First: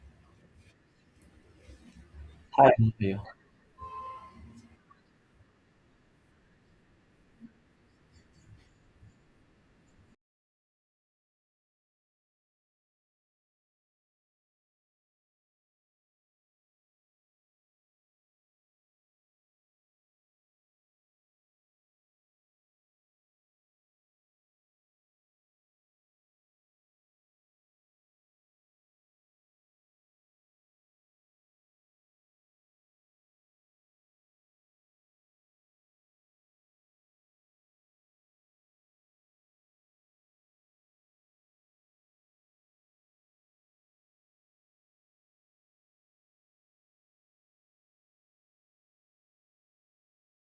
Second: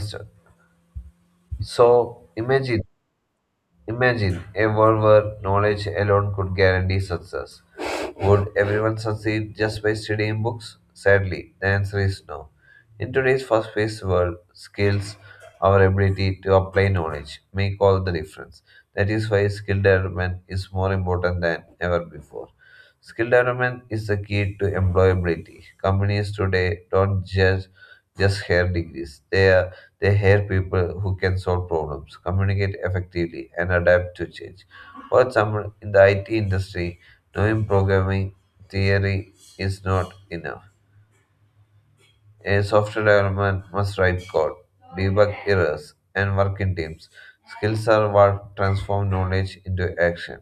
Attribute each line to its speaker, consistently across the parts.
Speaker 1: So, so
Speaker 2: Hi,
Speaker 1: imagine,
Speaker 2: Matthew.
Speaker 1: Imagine a world where knowledge alone could guarantee success. Would everyone succeed just by studying books? Sadly, the answer is no. In today's fast-paced world, skills, our ability to apply knowledge, make all the difference. That is why skill development is more important than ever before. Skill development is the key to employability. Companies today don't just hire degrees; they hire people who can solve problems, communicate effectively, and adapt to change. For example, in the IT industry, knowing programming theory is not enough. A software development must write code, debug errors, and work in teams. Skills are what transform knowledge into action.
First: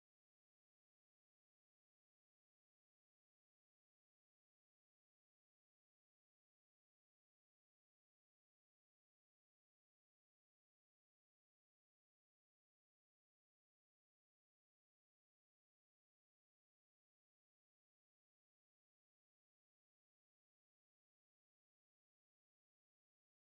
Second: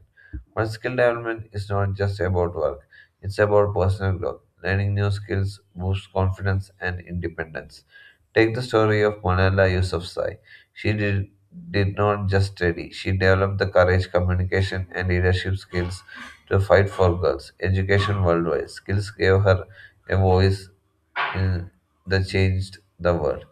Speaker 1: But skill development is not just about work, it's about personal growth. Learning new skills boosts confidence and independence. Take the story of Malala Yousafzai. She did not just study, she developed the courage, communication, and leadership skills to fight for girls' education worldwide. Skills gave her a voice uh, that changed the world.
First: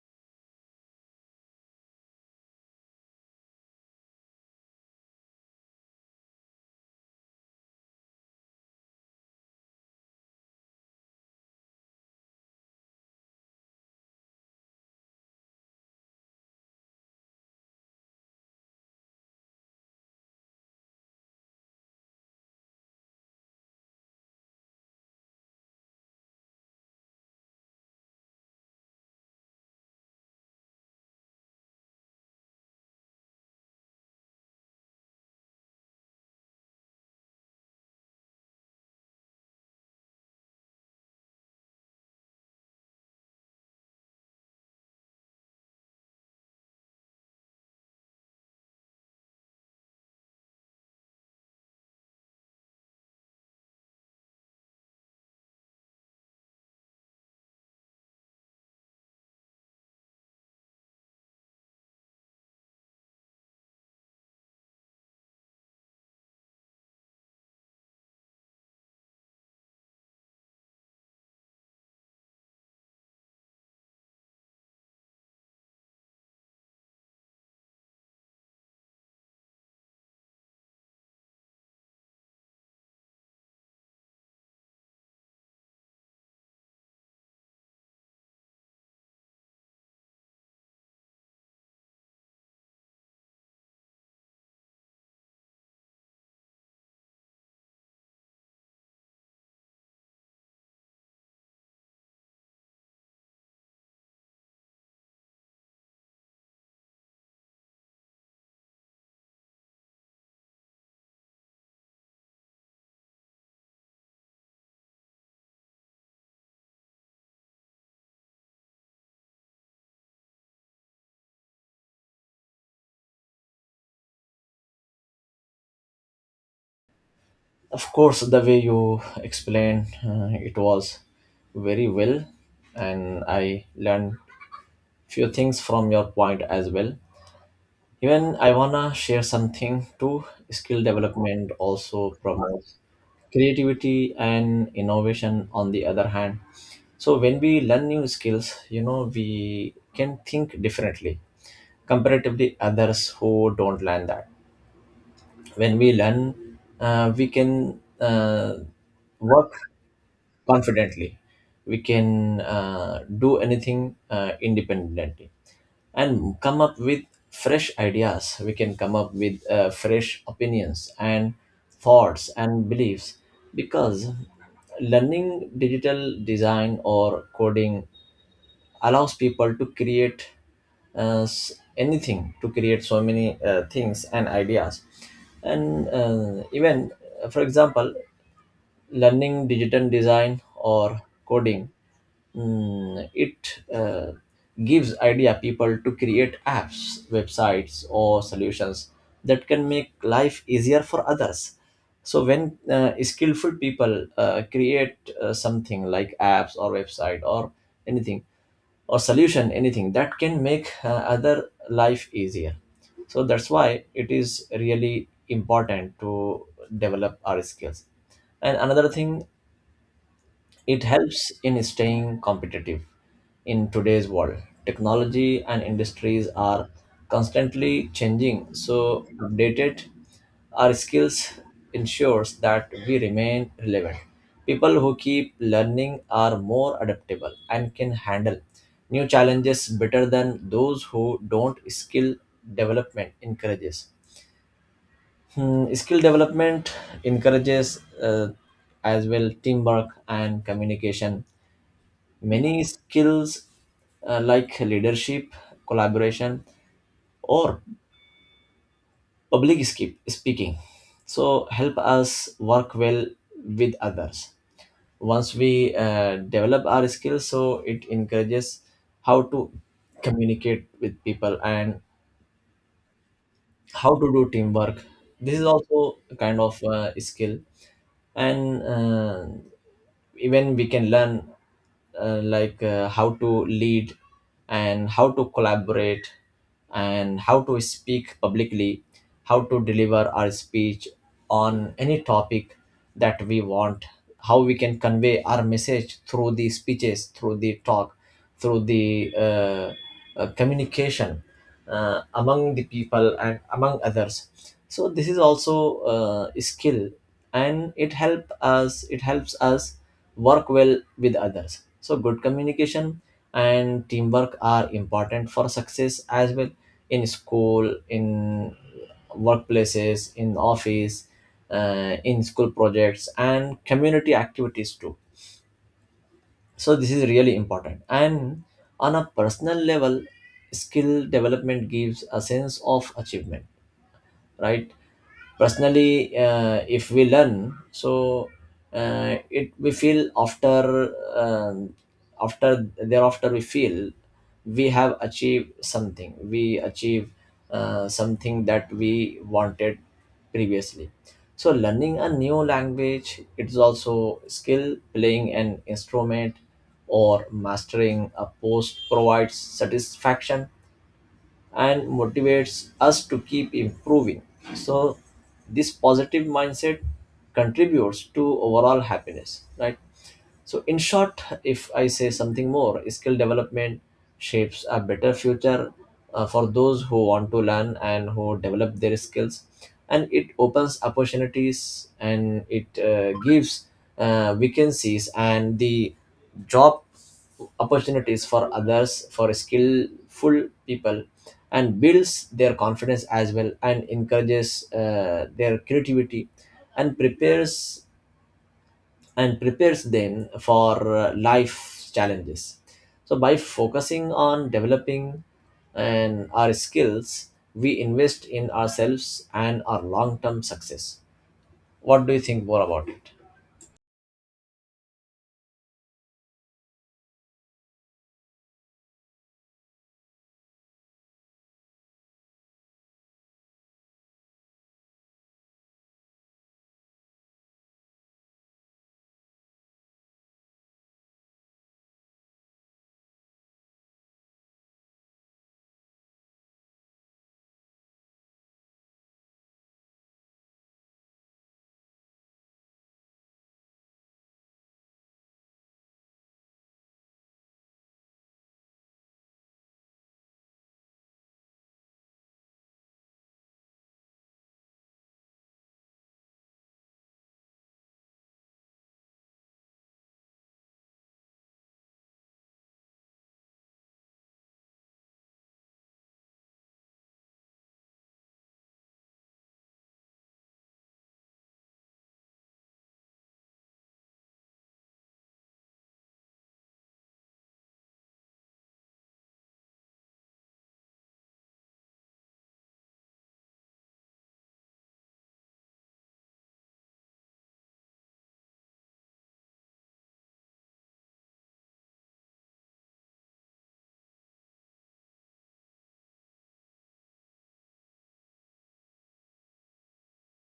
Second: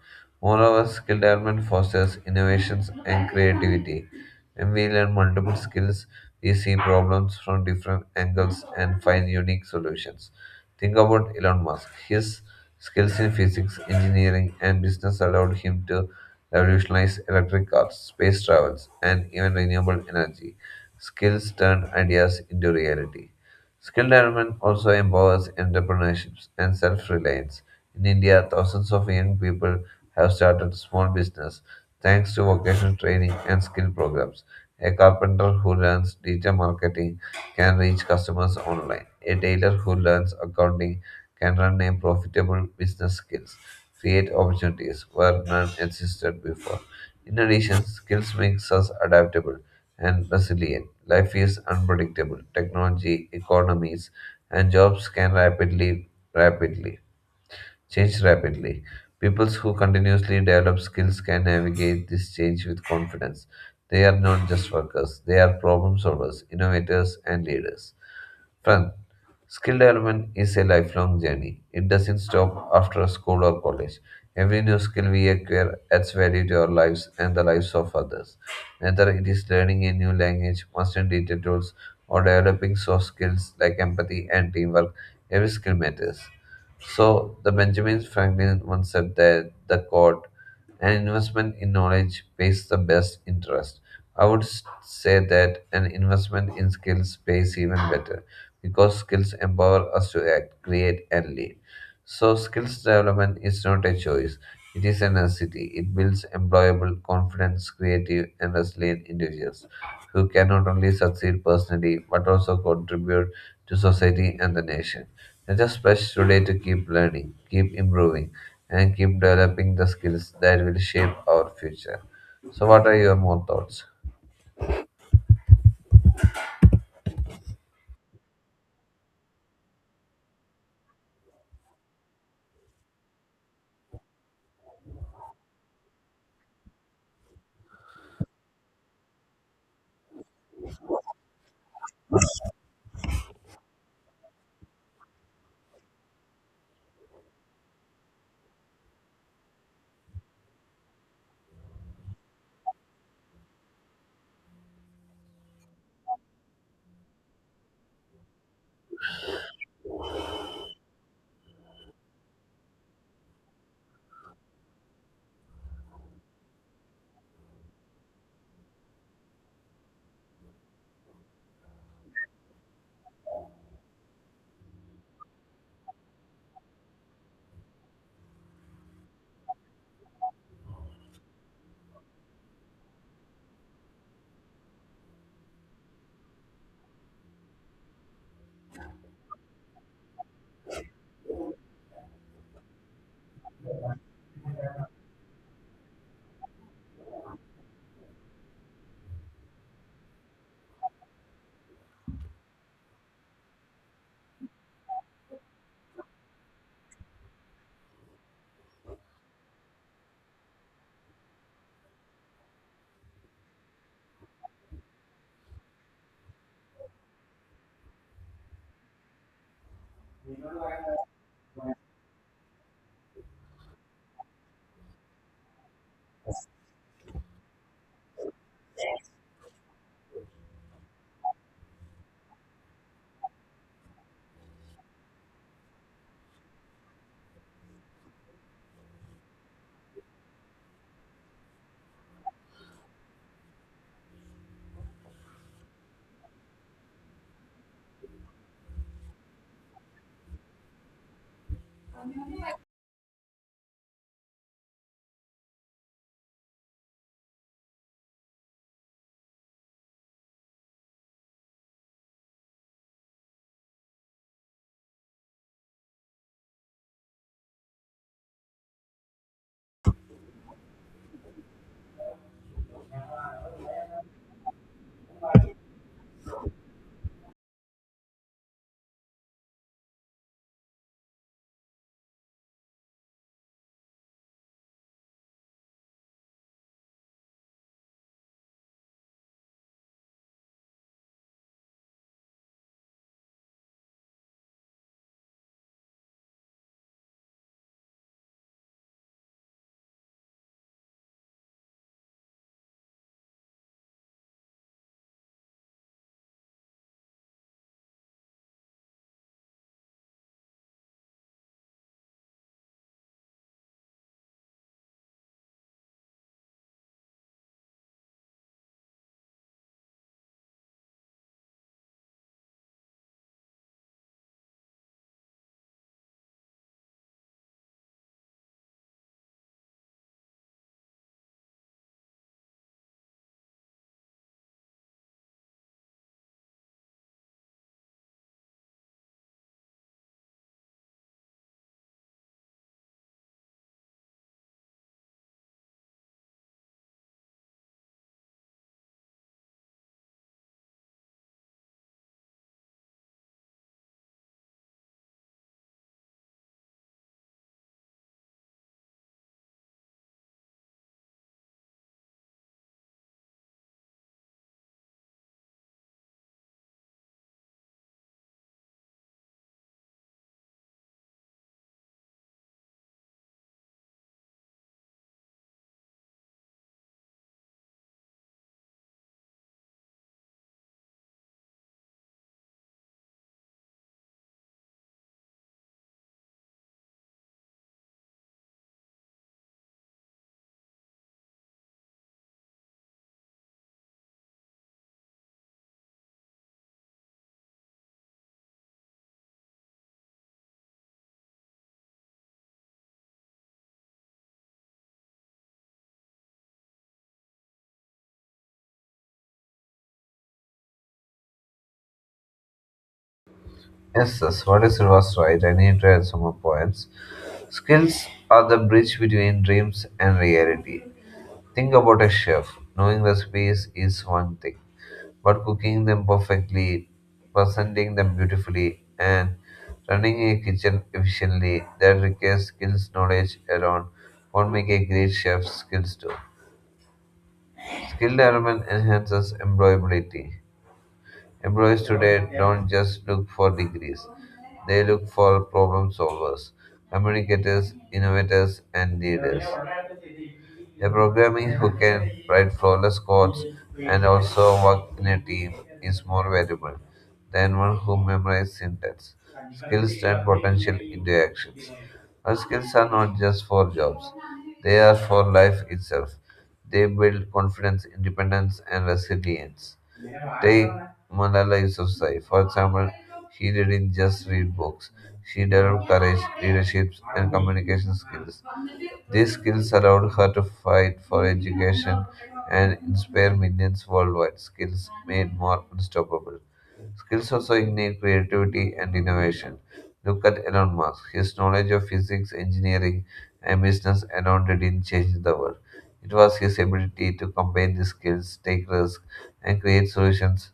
Speaker 1: Moreover, skill development fosters innovations and creativity. When we learn multiple skills, we see problems from different angles and find unique solutions. Think about Elon Musk. His skills in physics, engineering, and business allowed him to revolutionize electric cars, space travels, and even renewable energy. Skills turned ideas into reality. Skill development also empowers entrepreneurship and self reliance. In India, thousands of young people have started small business thanks to vocational training and skill programs. A carpenter who learns digital marketing can reach customers online. A tailor who learns accounting can run a profitable business skills, create opportunities where none existed before. In addition, skills makes us adaptable and resilient. Life is unpredictable. Technology, economies, and jobs can rapidly change rapidly. People who continuously develop skills can navigate this change with confidence. They are not just workers; they are problem solvers, innovators, and leaders. Friend, skill development is a lifelong journey. It doesn't stop after school or college. Every new skill we acquire adds value to our lives and the lives of others. Whether it is learning a new language, mastering digital tools, or developing soft skills like empathy and teamwork, every skill matters. So, the Benjamin Franklin once said that the quote, an investment in knowledge pays the best interest. I would say that an investment in skills pays even better because skills empower us to act, create, and lead. So, skills development is not a choice, it is a necessity. It builds employable, confident, creative, and resilient individuals who can not only succeed personally but also contribute to society and the nation. Let us pledge today to keep learning, keep improving, and keep developing the skills that will shape our future. So, what are your more thoughts?
Speaker 2: Of course, the way you explained it was very well, and I learned few things from your point as well. Even I wanna share something too. Skill development also promotes creativity and innovation. On the other hand, so when we learn new skills, you know we can think differently comparatively others who don't learn that. When we learn we can work confidently, we can do anything independently and come up with fresh ideas. We can come up with fresh opinions and thoughts and beliefs, because learning digital design or coding allows people to create anything, to create so many things and ideas. And even for example, learning digital design or coding, it gives idea people to create apps, websites, or solutions that can make life easier for others. So when skillful people create something like apps or website or anything or solution, anything that can make other life easier. So that's why it is really important to develop our skills. And another thing, it helps in staying competitive. In today's world, technology and industries are constantly changing, so updated our skills ensures that we remain relevant. People who keep learning are more adaptable and can handle new challenges better than those who don't. Development encourages. Skill development encourages as well teamwork and communication. Many skills like leadership, collaboration, or public skip, speaking, so help us work well with others. Once we develop our skills, so it encourages how to communicate with people and how to do teamwork. This is also a kind of skill, and even we can learn like how to lead and how to collaborate and how to speak publicly, how to deliver our speech on any topic that we want, how we can convey our message through the speeches, through the talk, through the communication among the people and among others. So this is also a skill, and it helps us work well with others. So, good communication and teamwork are important for success as well, in school, in workplaces, in office, in school projects, and community activities too. So, this is really important. And on a personal level, skill development gives a sense of achievement, right? Personally, if we learn, so it we feel after thereafter we feel we have achieved something. We achieve something that we wanted previously. So learning a new language, it is also skill, playing an instrument or mastering a post provides satisfaction and motivates us to keep improving. So, this positive mindset contributes to overall happiness, right? So, in short, if I say something more, skill development shapes a better future for those who want to learn and who develop their skills, and it opens opportunities, and it gives vacancies and the job opportunities for others, for skillful people, and builds their confidence as well, and encourages their creativity, and prepares and prepares them for life challenges. So by focusing on developing and our skills, we invest in ourselves and our long-term success. What do you think more about it?
Speaker 1: Yes, yes, what is was right? I need to add some more points. Skills are the bridge between dreams and reality. Think about a chef. Knowing recipes is one thing, but cooking them perfectly, presenting them beautifully, and running a kitchen efficiently that requires skills knowledge alone won't make a great chef skills too. Skill development enhances employability. Employees today don't just look for degrees, they look for problem solvers, communicators, innovators, and leaders. A programmer who can write flawless codes and also work in a team is more valuable than one who memorizes syntax. Skills turn potential into actions. Our skills are not just for jobs, they are for life itself. They build confidence, independence, and resilience. Take Mona Lisa's, for example, she didn't just read books, she developed courage, leadership, and communication skills. These skills allowed her to fight for education and inspire millions worldwide. Skills made more unstoppable. Skills also ignite creativity and innovation. Look at Elon Musk. His knowledge of physics, engineering, and business alone didn't change the world. It was his ability to combine these skills, take risks, and create solutions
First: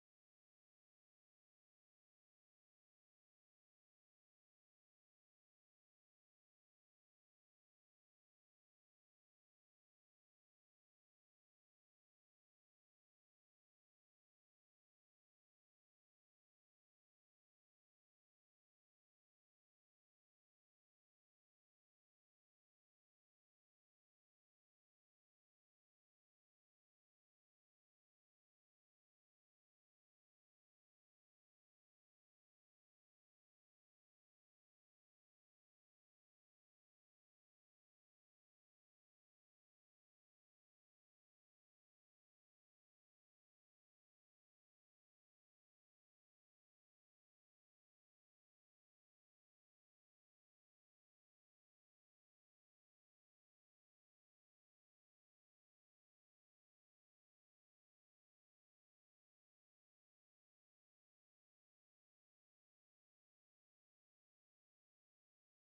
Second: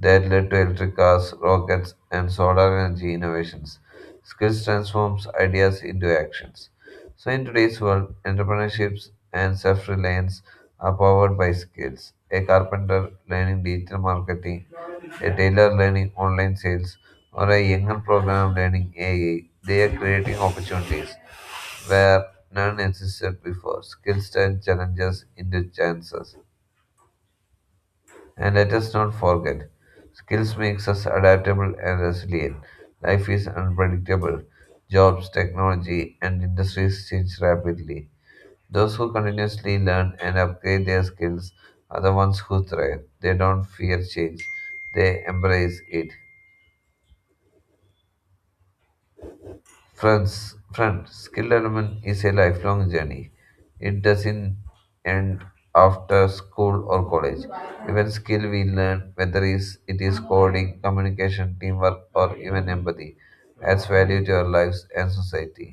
Speaker 1: that led to electric cars, rockets, and solar energy innovations. Skills transforms ideas into actions. So in today's world, entrepreneurships and self-reliance are powered by skills. A carpenter learning digital marketing, a tailor learning online sales, or a younger programmer learning AI. They are creating opportunities where none existed before. Skills turn challenges into chances. And let us not forget, skills makes us adaptable and resilient. Life is unpredictable. Jobs, technology, and industries change rapidly. Those who continuously learn and upgrade their skills are the ones who thrive. They don't fear change, they embrace it. Friends, skill development is a lifelong journey. It doesn't end after school or college. Even skill we learn, whether it is coding, communication, teamwork, or even empathy, adds value to our lives and society.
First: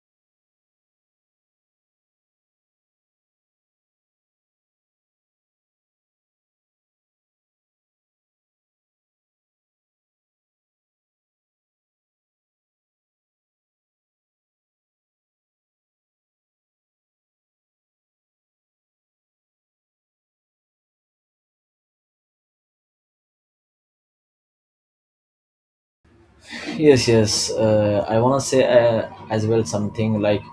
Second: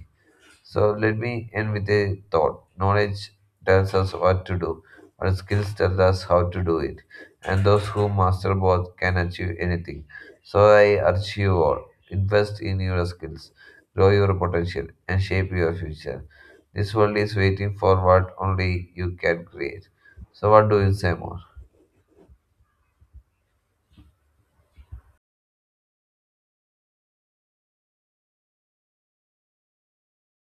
Speaker 1: So let me end with a thought. Knowledge tells us what to do, but skills tell us how to do it. And those who master both can achieve anything. So I urge you all, invest in your skills, grow your potential, and shape your future. This world is waiting for what only you can create. So, what do you say more?
Speaker 2: Yes, yes, I want to say as well something like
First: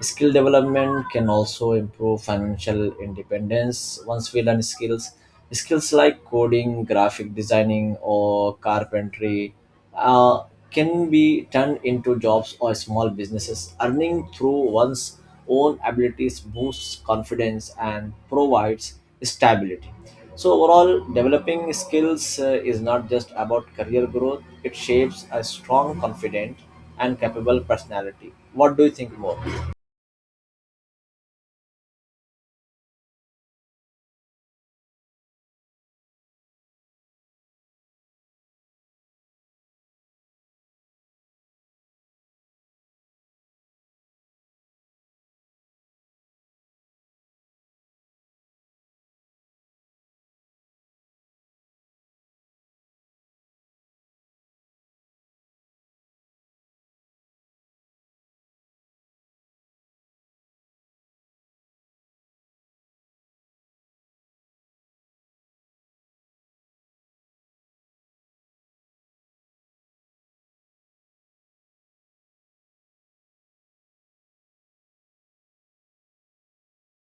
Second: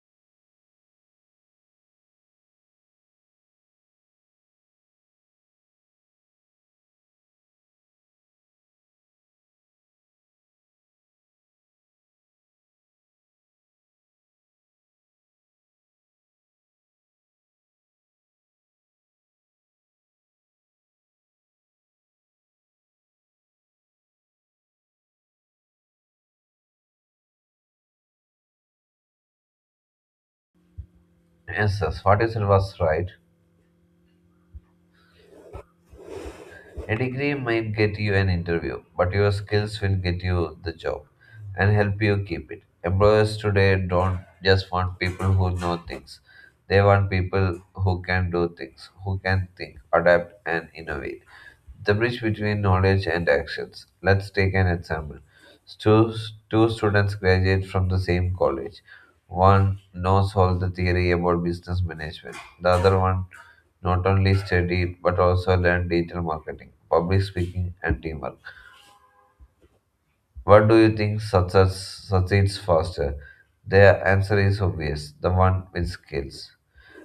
Speaker 2: skill development can also improve financial independence. Once we learn skills, skills like coding, graphic designing, or carpentry uh, can be turned into jobs or small businesses. Earning through one's own abilities boosts confidence and provides stability. So, overall, developing skills is not just about career growth, it shapes a strong, confident, and capable personality. What do you think more?
Speaker 1: Yes, yes. What you said was right. A degree might get you an interview, but your skills will get you the job and help you keep it. Employers today don't just want people who know things, they want people who can do things, who can think, adapt, and innovate. The bridge between knowledge and actions. Let's take an example. Two, two students graduate from the same college. One knows all the theory about business management. The other one not only studied but also learned digital marketing, public speaking, and teamwork. What do you think success succeeds faster? Their answer is obvious, the one with skills.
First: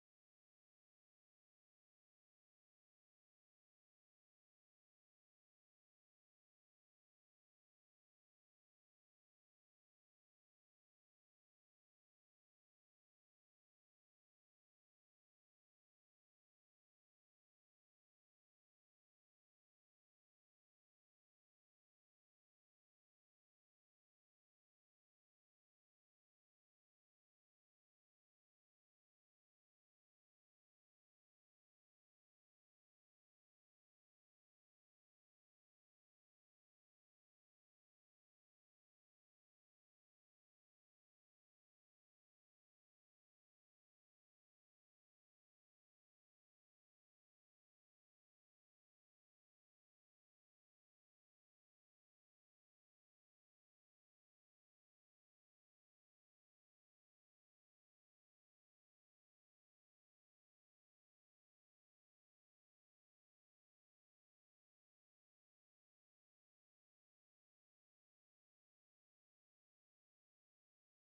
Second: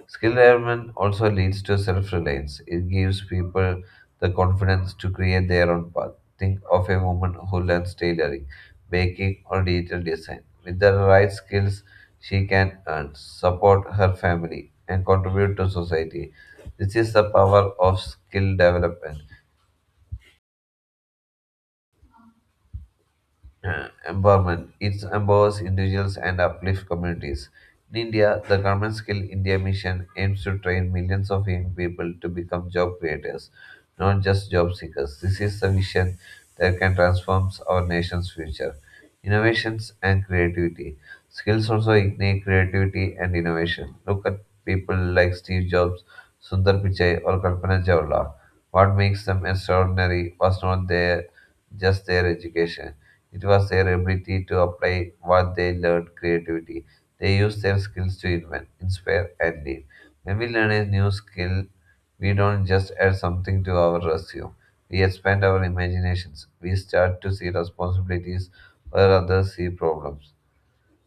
Speaker 1: Skill development also leads to self reliance. It gives people the confidence to create their own path. Think of a woman who learns tailoring, baking, or digital design. With the right skills, she can earn, support her family, and contribute to society. This is the power of skill development. Empowerment. It empowers individuals and uplifts communities. In India, the Government Skill India Mission aims to train millions of young people to become job creators, not just job seekers. This is the vision that can transform our nation's future. Innovations and creativity. Skills also ignite creativity and innovation. Look at people like Steve Jobs, Sundar Pichai, or Kalpana Chawla. What makes them extraordinary was not their just their education. It was their ability to apply what they learned creativity. They used their skills to invent, inspire, and lead. When we learn a new skill, we don't just add something to our resume. We expand our imaginations. We start to see responsibilities where others see problems.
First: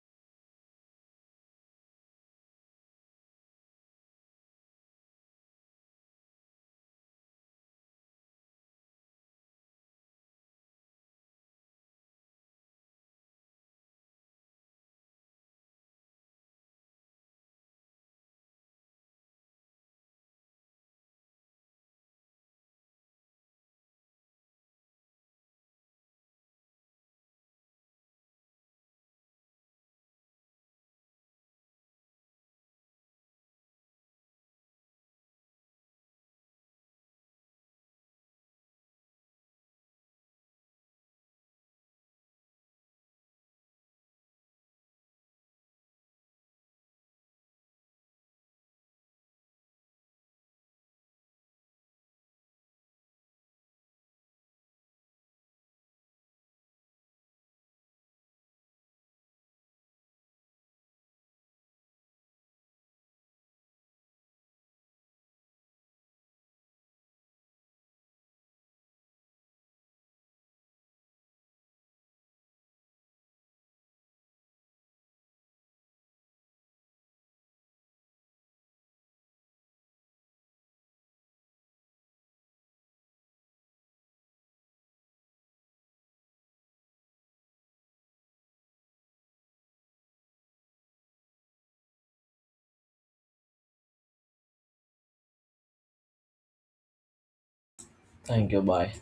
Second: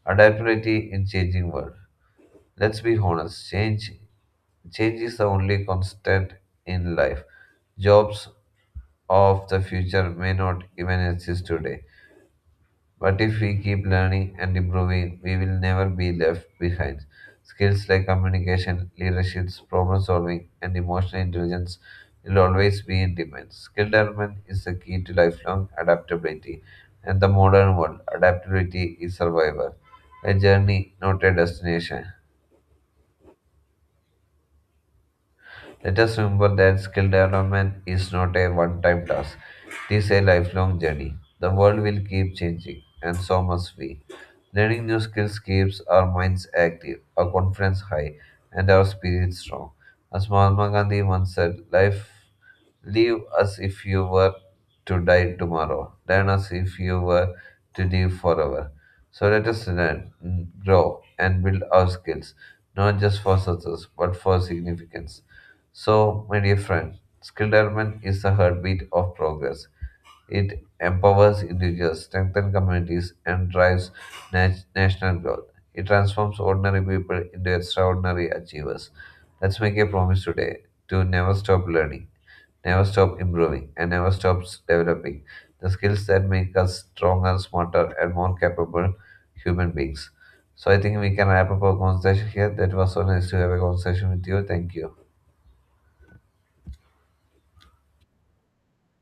Speaker 1: Adaptability in changing world. Let's be honest. Change is the only constant in life. Jobs of the future may not even exist today, but if we keep learning and improving, we will never be left behind. Skills like communication, leadership, problem solving, and emotional intelligence will always be in demand. Skill development is the key to lifelong adaptability. And the modern world, adaptability is survival, a journey, not a destination. Let us remember that skill development is not a one time task, it is a lifelong journey. The world will keep changing, and so must we. Learning new skills keeps our minds active, our confidence high, and our spirits strong. As Mahatma Gandhi once said, life live as if you were to die tomorrow, learn as if you were to live forever. So let us learn, grow, and build our skills, not just for success, but for significance. So, my dear friend, skill development is the heartbeat of progress. It empowers individuals, strengthens communities, and drives national growth. It transforms ordinary people into extraordinary achievers. Let's make a promise today to never stop learning, never stop improving, and never stop developing the skills that make us stronger, smarter, and more capable human beings. So, I think we can wrap up our conversation here. That was so nice to have a conversation with you. Thank you.
Speaker 2: Thank you. Bye.